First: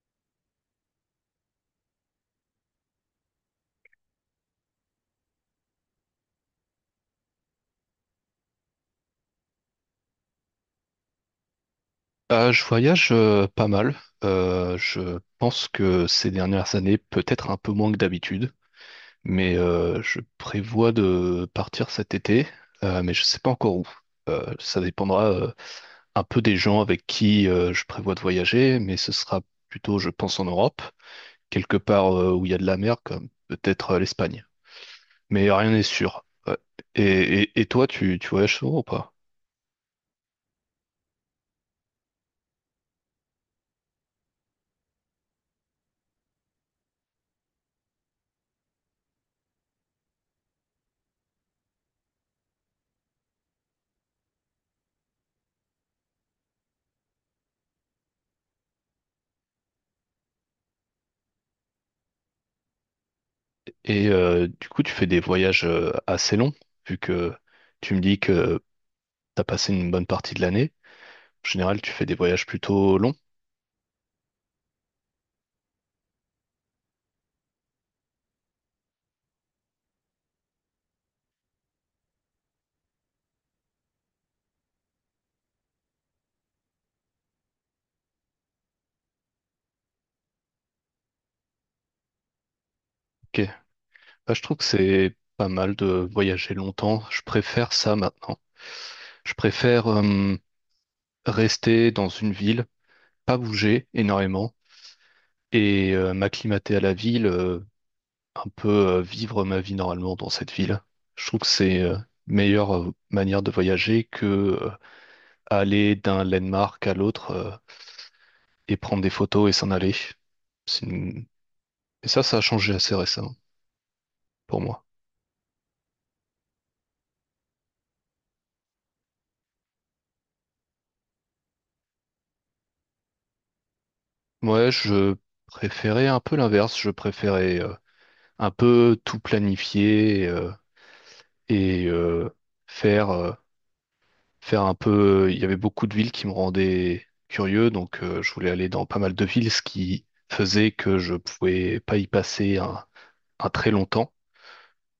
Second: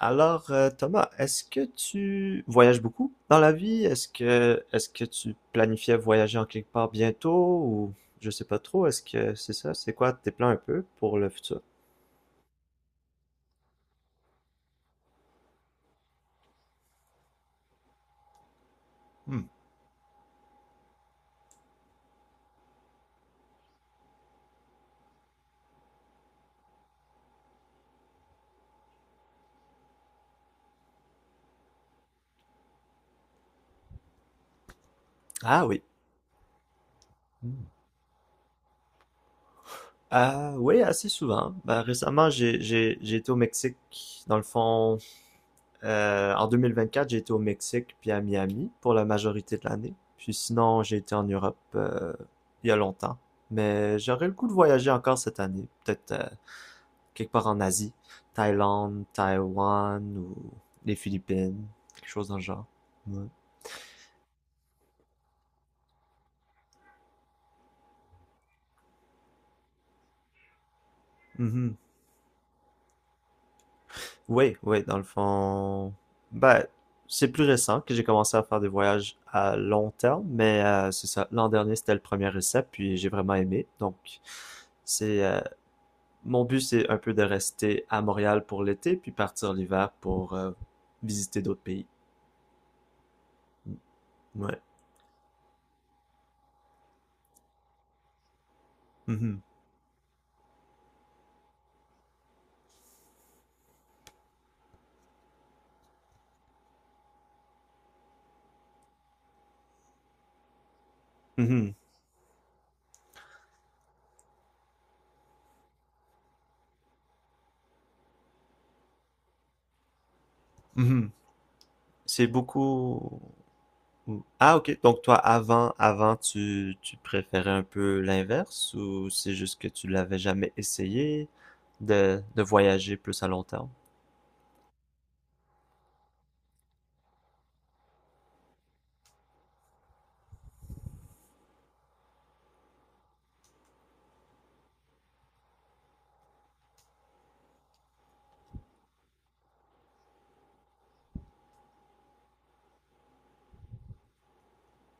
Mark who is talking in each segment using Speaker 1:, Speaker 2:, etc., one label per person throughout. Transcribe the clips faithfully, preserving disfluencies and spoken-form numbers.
Speaker 1: Alors, euh, Thomas, est-ce que tu voyages beaucoup dans la vie? Est-ce que est-ce que tu planifiais voyager en quelque part bientôt ou je sais pas trop, est-ce que c'est ça? C'est quoi tes plans un peu pour le futur?
Speaker 2: Euh, je voyage euh, pas mal. Euh, je pense que ces dernières années, peut-être un peu moins que d'habitude, mais euh, je prévois de partir cet été, euh, mais je sais pas encore où. Euh, ça dépendra euh, un peu des gens avec qui euh, je prévois de voyager, mais ce sera plutôt, je pense, en Europe, quelque part euh, où il y a de la mer, comme peut-être euh, l'Espagne mais
Speaker 1: Ah
Speaker 2: rien
Speaker 1: oui.
Speaker 2: n'est sûr. Ouais. Et, et, et toi, tu, tu voyages souvent ou pas?
Speaker 1: Ah oui, assez souvent. Ben, récemment, j'ai j'ai j'ai été au Mexique. Dans le fond, euh, en deux mille vingt-quatre, j'ai été au Mexique puis à Miami pour la majorité de l'année. Puis sinon, j'ai été en Europe euh, il y a longtemps. Mais j'aurais le goût de voyager encore cette année. Peut-être euh, quelque part en Asie, Thaïlande, Taïwan ou les Philippines, quelque chose dans le genre. Ouais.
Speaker 2: Et euh, du coup, tu fais des voyages euh, assez longs, vu que tu me dis que t'as passé une bonne partie de l'année. En
Speaker 1: Mhm.
Speaker 2: général, tu fais des voyages plutôt longs.
Speaker 1: Oui, oui, dans le fond. Ben, c'est plus récent que j'ai commencé à faire des voyages à long terme, mais euh, c'est ça. L'an dernier, c'était le premier essai, puis j'ai vraiment aimé. Donc, c'est euh, mon but, c'est un peu de rester à Montréal pour l'été, puis partir l'hiver pour euh, visiter d'autres pays. Mm.
Speaker 2: Bah, je trouve
Speaker 1: Ouais.
Speaker 2: que c'est pas mal de voyager longtemps. Je préfère ça maintenant. Je
Speaker 1: Mhm.
Speaker 2: préfère euh, rester dans une ville, pas bouger énormément et euh, m'acclimater à la ville, euh, un peu euh, vivre ma vie normalement dans cette ville. Je trouve que
Speaker 1: Mhm.
Speaker 2: c'est euh, une meilleure euh, manière de voyager que euh, aller d'un landmark à l'autre euh, et prendre des photos et s'en aller. C'est
Speaker 1: Mhm.
Speaker 2: une- Et ça,
Speaker 1: C'est
Speaker 2: ça a changé assez
Speaker 1: beaucoup.
Speaker 2: récemment
Speaker 1: Hmm. Ah,
Speaker 2: pour
Speaker 1: ok.
Speaker 2: moi.
Speaker 1: Donc toi, avant, avant, tu, tu préférais un peu l'inverse ou c'est juste que tu l'avais jamais essayé de, de voyager plus à long terme?
Speaker 2: Ouais, je préférais un peu l'inverse. Je préférais un peu tout planifier euh, et euh, faire, euh, faire un peu. Il y avait beaucoup de villes qui me rendaient curieux, donc euh, je voulais aller dans pas mal de villes, ce qui faisait que je pouvais pas y passer un, un très long temps.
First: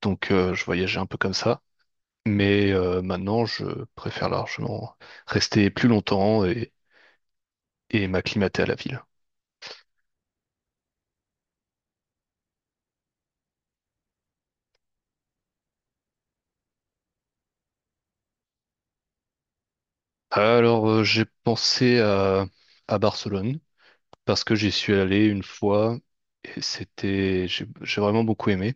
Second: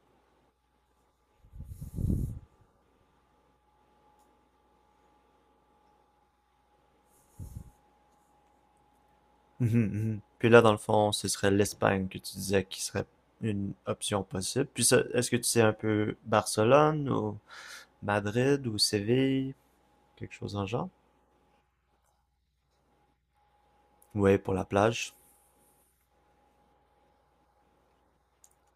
Speaker 2: Donc euh, je voyageais un peu comme ça. Mais euh, maintenant, je préfère largement rester plus longtemps et et m'acclimater à la ville.
Speaker 1: Mhm, mhm. Puis là, dans le fond, ce serait l'Espagne que tu disais qui serait une option possible. Puis ça, est-ce que tu sais un peu Barcelone ou Madrid ou Séville, quelque chose en genre?
Speaker 2: Alors, euh, j'ai pensé à, à Barcelone
Speaker 1: Ouais,
Speaker 2: parce
Speaker 1: pour
Speaker 2: que
Speaker 1: la
Speaker 2: j'y suis
Speaker 1: plage.
Speaker 2: allé une fois et c'était, j'ai j'ai vraiment beaucoup aimé.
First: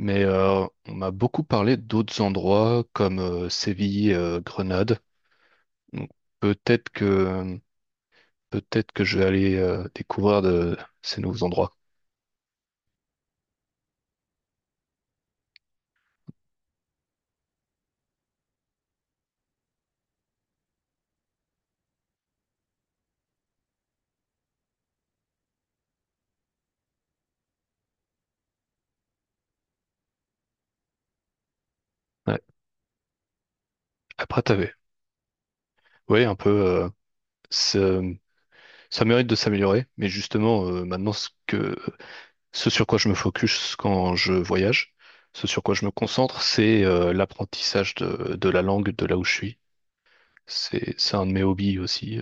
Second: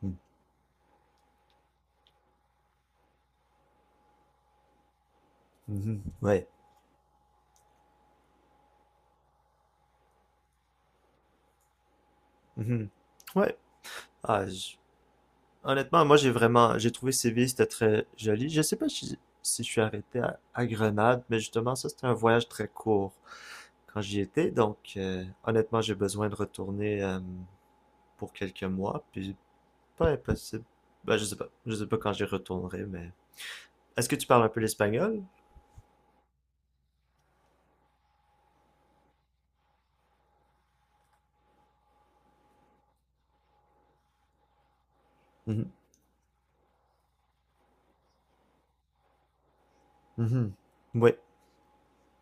Speaker 1: Hmm.
Speaker 2: euh, on m'a beaucoup parlé d'autres endroits comme euh, Séville, euh, Grenade.
Speaker 1: Mhm.
Speaker 2: Donc,
Speaker 1: Ouais.
Speaker 2: peut-être que peut-être que je vais aller euh, découvrir de ces nouveaux endroits.
Speaker 1: Mhm. Ouais. Ah, j- Honnêtement, moi j'ai vraiment, j'ai trouvé Séville, c'était très joli. Je sais pas si, si je suis arrêté à, à Grenade, mais justement ça c'était un voyage très court quand j'y étais, donc euh, honnêtement j'ai besoin de retourner euh, pour quelques mois, puis pas impossible. Ben, je sais pas, je sais pas quand j'y
Speaker 2: Ouais.
Speaker 1: retournerai, mais est-ce que tu parles
Speaker 2: Après,
Speaker 1: un peu
Speaker 2: t'avais.
Speaker 1: l'espagnol?
Speaker 2: Oui, un peu. euh, ce- ça mérite de s'améliorer, mais justement, euh, maintenant, ce que, ce sur quoi je me focus quand je voyage, ce sur
Speaker 1: Mhm,
Speaker 2: quoi je me concentre, c'est euh, l'apprentissage de, de la langue de là où je suis.
Speaker 1: mhm.
Speaker 2: C'est,
Speaker 1: Oui.
Speaker 2: c'est un de mes hobbies aussi.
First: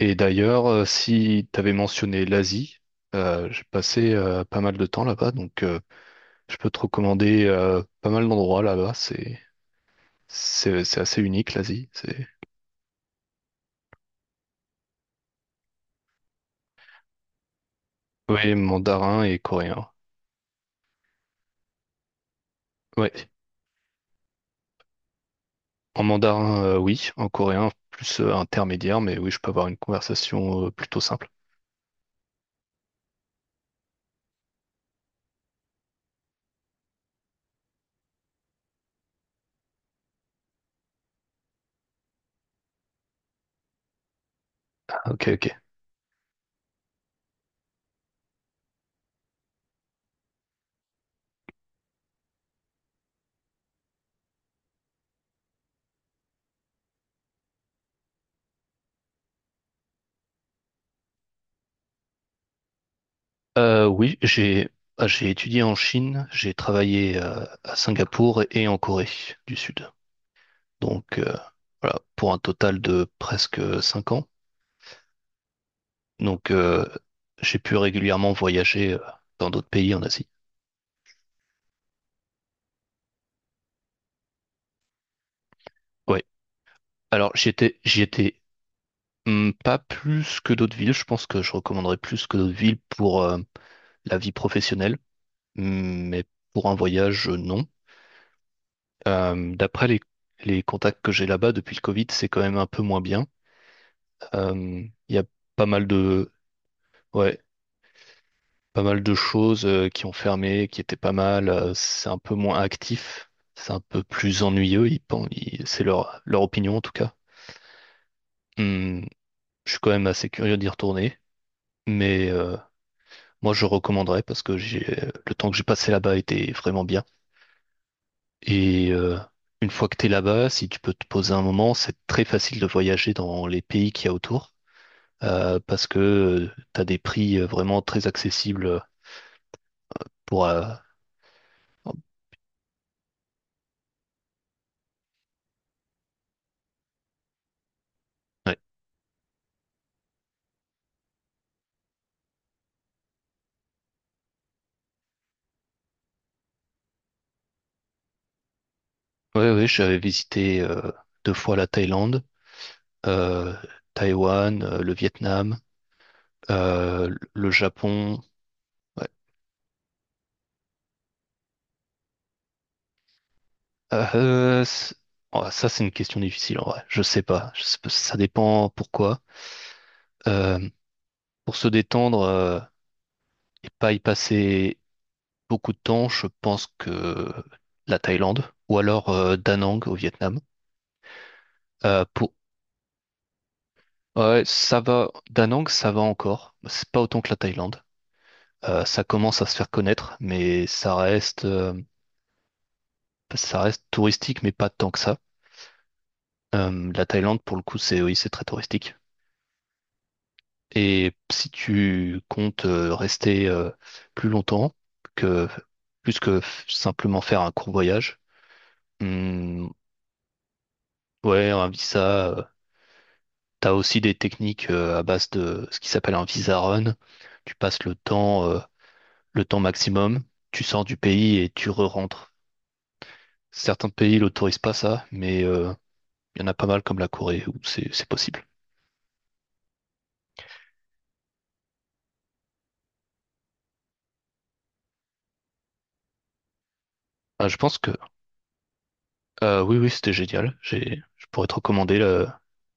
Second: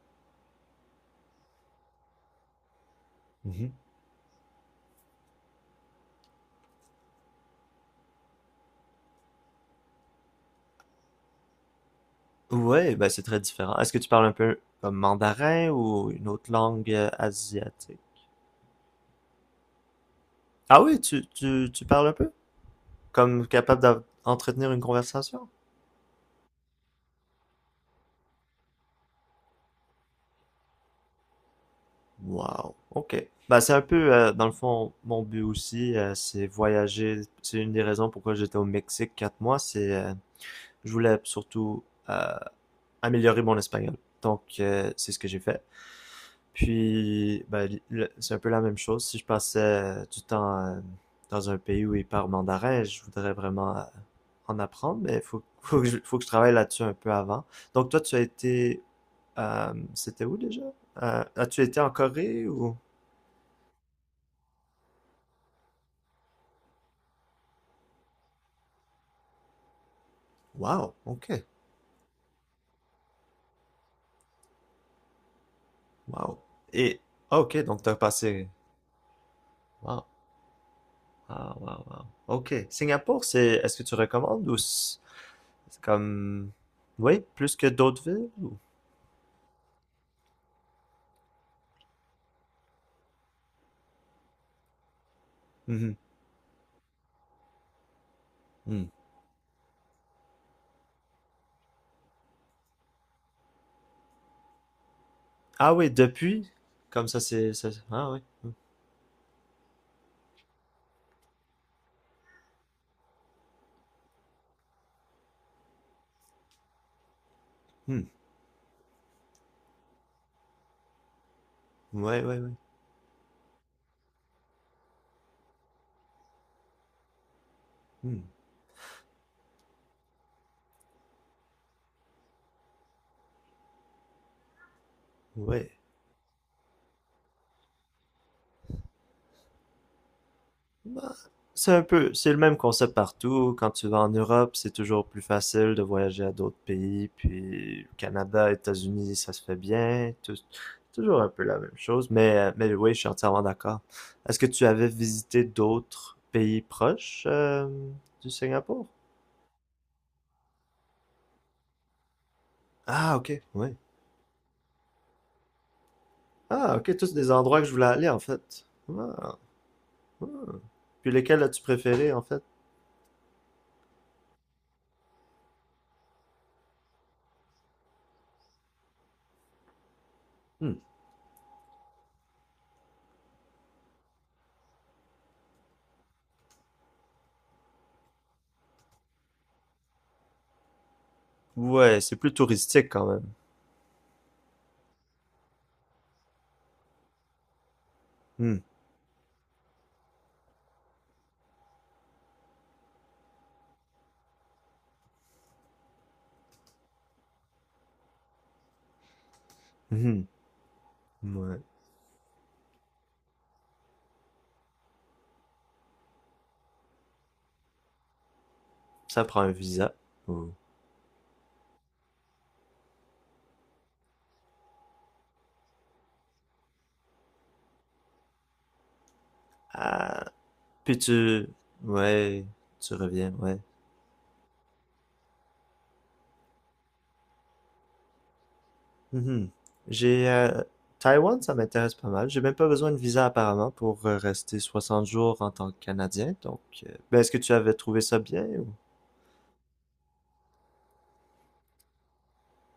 Speaker 2: Et d'ailleurs, euh, si t'avais mentionné l'Asie, euh, j'ai
Speaker 1: Mhm.
Speaker 2: passé euh, pas mal de temps là-bas, donc euh, je peux te recommander euh, pas mal d'endroits là-bas. C'est, C'est c'est assez unique, l'Asie. C'est
Speaker 1: Ouais, ben c'est très différent. Est-ce que tu parles un peu comme mandarin ou une autre langue euh, asiatique?
Speaker 2: oui, mandarin et coréen.
Speaker 1: Ah oui, tu, tu, tu parles un peu?
Speaker 2: Oui,
Speaker 1: Comme capable d'av- d'entretenir une conversation?
Speaker 2: en mandarin, euh, oui. En coréen, plus euh, intermédiaire, mais oui, je peux avoir une conversation euh, plutôt simple.
Speaker 1: Wow, ok. Bah, c'est un peu, euh, dans le fond, mon but aussi, euh, c'est voyager. C'est une des raisons pourquoi j'étais au Mexique quatre mois, c'est euh, je voulais surtout euh, améliorer mon espagnol. Donc, euh, c'est ce que
Speaker 2: Ok,
Speaker 1: j'ai
Speaker 2: ok.
Speaker 1: fait. Puis, ben, c'est un peu la même chose. Si je passais du temps euh, dans un pays où ils parlent mandarin, je voudrais vraiment euh, en apprendre, mais il faut, faut, que je- faut que je travaille là-dessus un peu avant. Donc, toi, tu as été... euh, c'était où déjà? Euh, as-tu été en Corée ou?
Speaker 2: Euh, oui, j'ai ah, j'ai étudié en Chine, j'ai travaillé euh, à Singapour et en Corée du Sud.
Speaker 1: Wow,
Speaker 2: Donc euh,
Speaker 1: ok,
Speaker 2: voilà, pour un total de presque cinq ans.
Speaker 1: wow.
Speaker 2: Donc euh,
Speaker 1: Et ah, ok,
Speaker 2: j'ai pu
Speaker 1: donc tu as
Speaker 2: régulièrement
Speaker 1: passé.
Speaker 2: voyager euh, dans d'autres pays en
Speaker 1: Wow.
Speaker 2: Asie.
Speaker 1: Ah, wow, wow. OK. Singapour, c'est, est-ce que tu recommandes ou c'est c'est
Speaker 2: Ouais.
Speaker 1: comme, oui,
Speaker 2: Alors j'y
Speaker 1: plus que
Speaker 2: étais, j'y
Speaker 1: d'autres villes
Speaker 2: étais
Speaker 1: ou?
Speaker 2: hum, pas plus que d'autres villes. Je pense que je recommanderais plus que d'autres villes pour euh, la vie professionnelle,
Speaker 1: Mhm,
Speaker 2: hum, mais pour un voyage, euh, non.
Speaker 1: hmm.
Speaker 2: Euh, d'après les, les contacts que j'ai là-bas depuis le Covid, c'est quand même un peu moins bien. Euh, Il y a pas
Speaker 1: Ah
Speaker 2: mal
Speaker 1: oui,
Speaker 2: de,
Speaker 1: depuis, comme ça,
Speaker 2: ouais,
Speaker 1: c'est, ça- ah oui. Hmm.
Speaker 2: pas mal de choses euh, qui ont fermé, qui étaient pas mal. Euh, c'est un peu moins actif, c'est un peu plus ennuyeux. Ils, pen- ils- c'est leur, leur opinion en tout cas.
Speaker 1: Hmm.
Speaker 2: Hum, je suis quand même assez curieux d'y retourner,
Speaker 1: Ouais,
Speaker 2: mais
Speaker 1: ouais, ouais.
Speaker 2: euh, moi, je recommanderais parce que j'ai le temps que j'ai passé là-bas était vraiment bien.
Speaker 1: Hmm.
Speaker 2: Et euh, une fois que tu es là-bas, si tu peux te poser un moment, c'est très facile de voyager dans les pays qu'il y a autour euh,
Speaker 1: Ouais.
Speaker 2: parce que tu as des prix euh, vraiment très accessibles pour... euh,
Speaker 1: Bah, C'est un peu, c'est le même concept partout. Quand tu vas en Europe, c'est toujours plus facile de voyager à d'autres pays. Puis Canada,
Speaker 2: Ouais,
Speaker 1: États-Unis, ça se fait bien. Tou- toujours un peu la même chose. Mais, euh, mais oui, je suis entièrement d'accord. Est-ce que tu avais visité d'autres pays proches euh, du Singapour?
Speaker 2: ouais, ouais, j'avais visité euh, deux fois la Thaïlande,
Speaker 1: Ah, ok,
Speaker 2: euh,
Speaker 1: oui.
Speaker 2: Taïwan, euh, le Vietnam,
Speaker 1: Ah, ok,
Speaker 2: euh,
Speaker 1: tous des
Speaker 2: le
Speaker 1: endroits que je voulais aller en
Speaker 2: Japon.
Speaker 1: fait.
Speaker 2: Ouais.
Speaker 1: Ah. Ah. Puis lesquels as-tu préféré en fait?
Speaker 2: Euh, c'est- oh, ça, c'est une question difficile en vrai. Je sais pas. Je sais pas, ça dépend pourquoi. Euh,
Speaker 1: Hmm.
Speaker 2: Pour se détendre euh, et pas y passer beaucoup de temps, je pense que la Thaïlande ou alors euh, Da Nang au Vietnam.
Speaker 1: Ouais,
Speaker 2: Euh,
Speaker 1: c'est plus
Speaker 2: pour...
Speaker 1: touristique quand même.
Speaker 2: Ouais, ça va. Da Nang, ça va encore. C'est pas autant que la Thaïlande.
Speaker 1: Hmm.
Speaker 2: Euh, ça commence à se faire connaître, mais ça reste, euh, ça reste touristique, mais pas tant que ça. Euh, la Thaïlande, pour le coup, c'est oui, c'est très touristique.
Speaker 1: Mhm.
Speaker 2: Et si
Speaker 1: Ouais.
Speaker 2: tu comptes euh, rester euh, plus longtemps que plus que simplement faire un court voyage,
Speaker 1: Ça prend un
Speaker 2: hum,
Speaker 1: visa. ou-
Speaker 2: ouais, un visa, euh, t'as aussi des techniques euh, à base de ce qui s'appelle un visa run. Tu passes le temps, euh, le temps maximum,
Speaker 1: Ah,
Speaker 2: tu sors du
Speaker 1: puis
Speaker 2: pays
Speaker 1: tu...
Speaker 2: et tu re-rentres.
Speaker 1: ouais, tu reviens, ouais.
Speaker 2: Certains pays l'autorisent pas ça, mais euh, il y en a pas mal comme la Corée où c'est c'est possible.
Speaker 1: Mhm. J'ai... euh, Taïwan, ça m'intéresse pas mal. J'ai même pas besoin de visa apparemment pour euh, rester 60 jours en tant que Canadien. Donc, euh, ben, est-ce que
Speaker 2: Ah,
Speaker 1: tu
Speaker 2: je
Speaker 1: avais
Speaker 2: pense que
Speaker 1: trouvé ça bien ou?
Speaker 2: euh, oui, oui, c'était génial. J'ai, je pourrais te recommander le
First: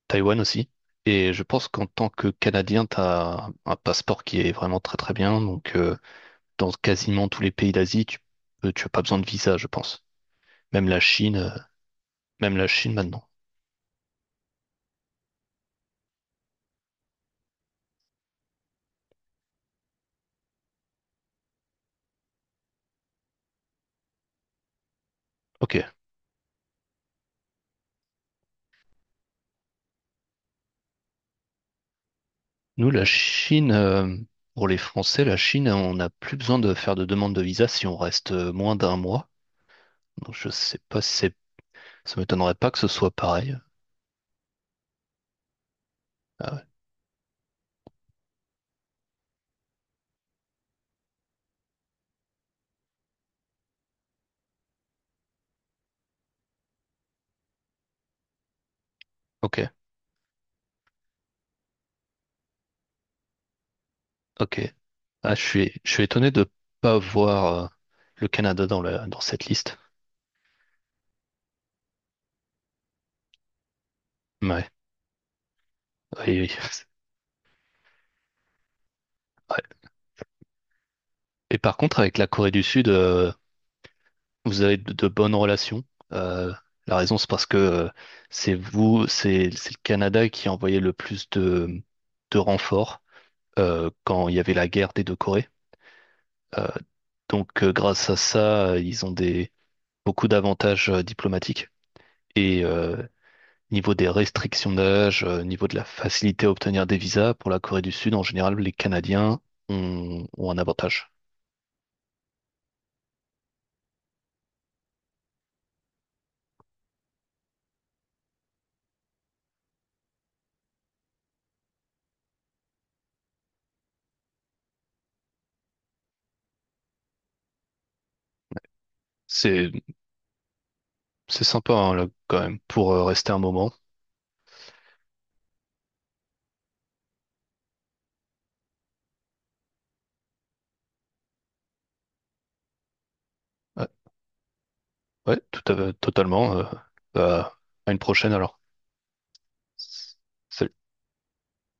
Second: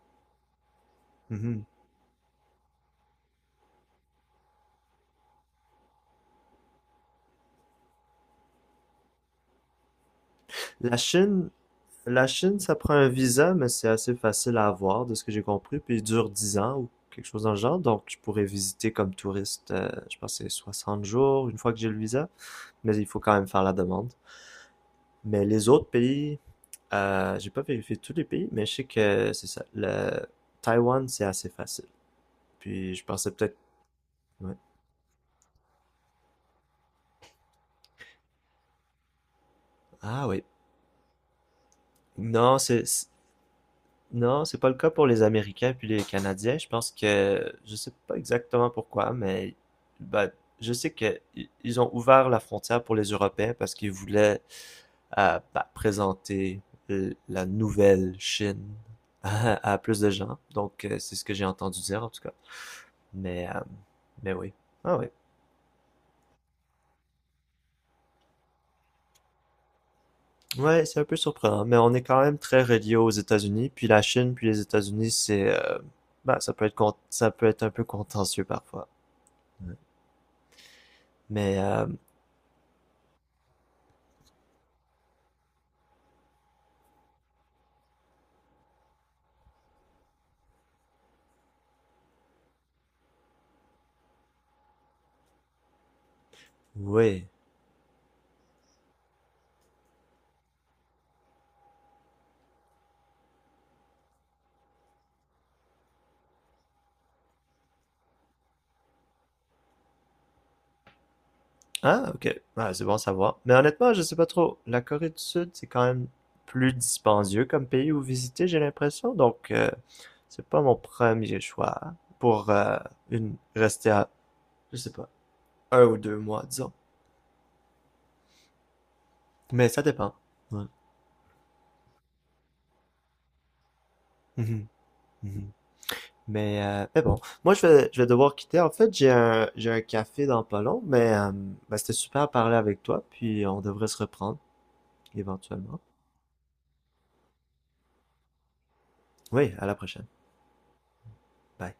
Speaker 2: Taïwan aussi. Et je
Speaker 1: Mhm.
Speaker 2: pense qu'en tant que Canadien, t'as un un passeport qui est vraiment très très bien. Donc euh, dans quasiment tous les pays d'Asie, tu, euh, tu as pas besoin de visa, je pense. Même
Speaker 1: La
Speaker 2: la Chine.
Speaker 1: Chine,
Speaker 2: euh,
Speaker 1: la
Speaker 2: Même
Speaker 1: Chine,
Speaker 2: la
Speaker 1: ça prend
Speaker 2: Chine
Speaker 1: un
Speaker 2: maintenant.
Speaker 1: visa, mais c'est assez facile à avoir, de ce que j'ai compris. Puis il dure 10 ans ou quelque chose dans le genre. Donc, je pourrais visiter comme touriste, euh, je pense, que c'est 60 jours une fois que j'ai le visa. Mais il faut quand même faire la demande. Mais les
Speaker 2: Ok.
Speaker 1: autres pays, euh, j'ai pas vérifié tous les pays, mais je sais que c'est ça. Le Taïwan, c'est assez facile.
Speaker 2: Nous,
Speaker 1: Puis je
Speaker 2: la
Speaker 1: pensais peut-être.
Speaker 2: Chine, euh,
Speaker 1: Ouais.
Speaker 2: pour les Français, la Chine, on n'a plus besoin de faire de demande de visa si on reste euh, moins d'un mois.
Speaker 1: Ah
Speaker 2: Donc
Speaker 1: oui.
Speaker 2: je sais pas si c'est... Ça m'étonnerait
Speaker 1: Non,
Speaker 2: pas que
Speaker 1: c'est.
Speaker 2: ce
Speaker 1: c'est-
Speaker 2: soit pareil.
Speaker 1: Non, c'est pas le cas pour les Américains puis les
Speaker 2: Ah
Speaker 1: Canadiens.
Speaker 2: ouais.
Speaker 1: Je pense que je sais pas exactement pourquoi, mais ben, je sais que i- ils ont ouvert la frontière pour les Européens parce qu'ils voulaient euh, ben, présenter euh, la nouvelle Chine
Speaker 2: Ok,
Speaker 1: à, à plus de gens. Donc euh, c'est ce que j'ai entendu dire en tout cas. Mais, euh, mais oui.
Speaker 2: ok.
Speaker 1: Ah oui.
Speaker 2: Ah, je suis, je suis étonné de pas voir euh, le Canada dans la, dans cette liste.
Speaker 1: Ouais, c'est un peu surprenant, mais on est quand même très relié aux États-Unis, puis la Chine, puis les
Speaker 2: Ouais,
Speaker 1: États-Unis, c'est, euh, bah,
Speaker 2: oui, oui.
Speaker 1: ça peut être con- ça peut être un peu contentieux parfois.
Speaker 2: Ouais.
Speaker 1: Ouais. Mais,
Speaker 2: Et par
Speaker 1: euh,
Speaker 2: contre, avec la Corée du Sud, euh, vous avez de, de bonnes relations. Euh, la raison, c'est parce que euh, c'est vous, c'est c'est le Canada qui a envoyé le plus de, de renforts euh, quand il y avait la guerre des deux Corées. Euh,
Speaker 1: oui.
Speaker 2: donc, euh, grâce à ça, euh, ils ont des beaucoup d'avantages euh, diplomatiques. Et euh, niveau des restrictions d'âge, euh, niveau de la facilité à obtenir des visas pour la Corée du Sud, en général, les Canadiens ont, ont un avantage.
Speaker 1: Ah, ok. Ah, c'est bon à savoir. Mais honnêtement, je sais pas trop. La Corée du Sud, c'est quand même plus dispendieux comme pays où visiter, j'ai l'impression. Donc, euh, c'est pas mon premier choix pour euh, une rester à, je sais pas, un ou deux mois, disons. Mais
Speaker 2: C'est
Speaker 1: ça dépend. Ouais.
Speaker 2: c'est sympa hein, là, quand même pour euh, rester un moment.
Speaker 1: Mhm. Mhm. Mais, euh, mais bon, moi je vais, je vais devoir quitter. En fait, j'ai un, j'ai un café dans pas long, mais euh, bah, c'était super à parler avec toi, puis on devrait
Speaker 2: Ouais,
Speaker 1: se reprendre
Speaker 2: ouais, tout
Speaker 1: éventuellement.
Speaker 2: à, totalement. euh, bah, à une prochaine alors.
Speaker 1: Oui, à la prochaine.
Speaker 2: Salut.
Speaker 1: Bye.